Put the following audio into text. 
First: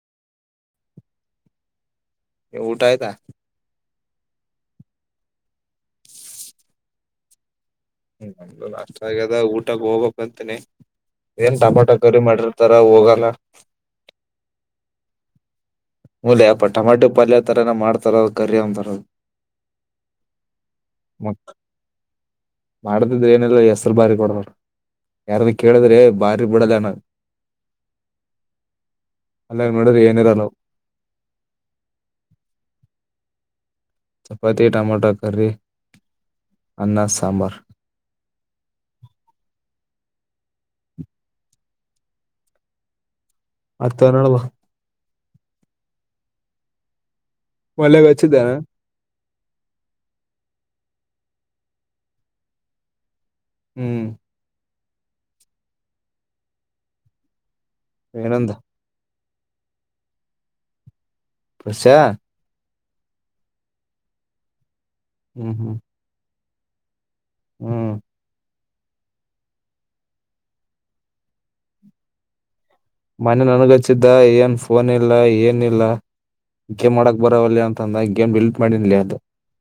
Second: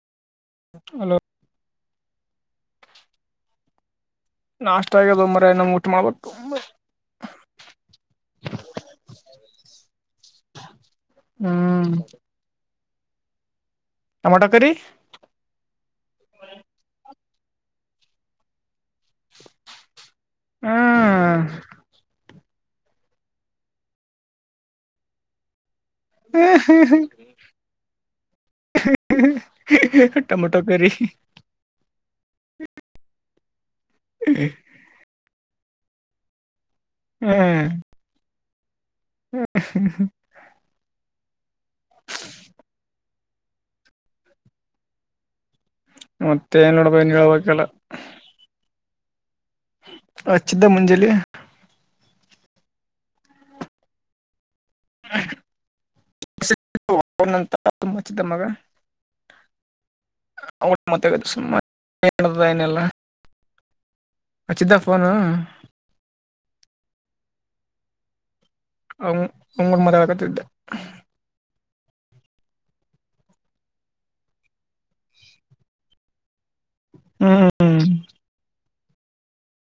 Hello ಉಟಾ ಆಯತಾ ನಾಷ್ಟ ಆಗ್ಯದೊ ಮಾರಾಯ ನಮ್ ಉಟ್ ಮಾಡ್ಬೇಕ್ ತುಂಬ. ಹ್ಮ ನಮ್ದು ನಾಷ್ಟ ಆಗ್ಯದ ಊಟಾಗ್ ಹೋಗ್ಬೇಕ್ ಅಂತನೆ ಏನ್ ಹ್ಮ್ ಟಮಾಟೊ ಕರಿ ಮಾಡಿರ್ತ ತರ ಹೋಗಲ್ಲ ಟಮಾಟೊ ಕರಿ ಮೂಲೆ ಅಪ್ಪ ಟೊಮ್ಯಾಟೊ ಪಾಲ್ಯ ತರನ ಮಾಡ್ತಾರ ಕರ್ರ ಅಂತಾರದು ಮತ್ ಹ್ಮ್ ಮಾಡದಿದ್ರ ಏನಿಲ್ಲ ಹೆಸ್ರು ಬರಿ ಕುಡ್ದು ಯಾರ್ದಕಿ. ಕೇಳಿದ್ರೆ ಭಾರಿ ಬಿಡಲಾನ ಅಲೆವ್ ನೋಡಿದ್ರೆ ಏನಿರಲ್ಲವ್. Tomato curry chapati tomato curry ಅನ್ನ ಸಾಂಬಾರ್ ಹ [inaudible] ಅತ್ ಹನ್ನೆರ್ಡವ. ಮತ್ತೆ ಏನ್ ನೋಡ್ ಬ ಇನೆಳ್ವ ಮಲ್ಯಗಾ ಹಚ್ಚಿದ್ಯಾ? [unintelligible] ಹಚ್ಚಿದ್ಯಾ ಮುಂಜಲಿ. [unintelligible] ಹೂ [unintelligible] [inaudible] ತಚ್ಚಿದ್ದ ಮಗ ಏನಂದ [unintelligible] ಅವ ಅಟ್ಟ ಮಾತಾಡಿದ ಸುಮ್ಮ ಪ್ರಶ್ಯಾ ಏನ್ ನಡೆದಿದೆ ಏನೆಲ್ಲ [unintelligible] ಹಚ್ಚಿದಾ ಫೋನು? [unintelligible] ಹೂ [unintelligible] ಅವ ಅವನ ಕೂಡ ಮಾತಾಡತ್ತಿದೆ. [unintelligible] ಮನೆ ನನಗ ಹಚ್ಚಿದ್ದ ಏನ್ ಫೋನ್ ಇಲ್ಲ ಏನಿಲ್ಲ? [unintelligible] ಗೇಮ್ ಮಾಡಕ್ ಬರವಲ್ಲ ಹ್ಮ್ ಅಂತಂದ ಗೇಮ್ ಡಿಲೀಟ್ ಮಾಡಿನ್ಲಿ ಅದು. [unintelligible]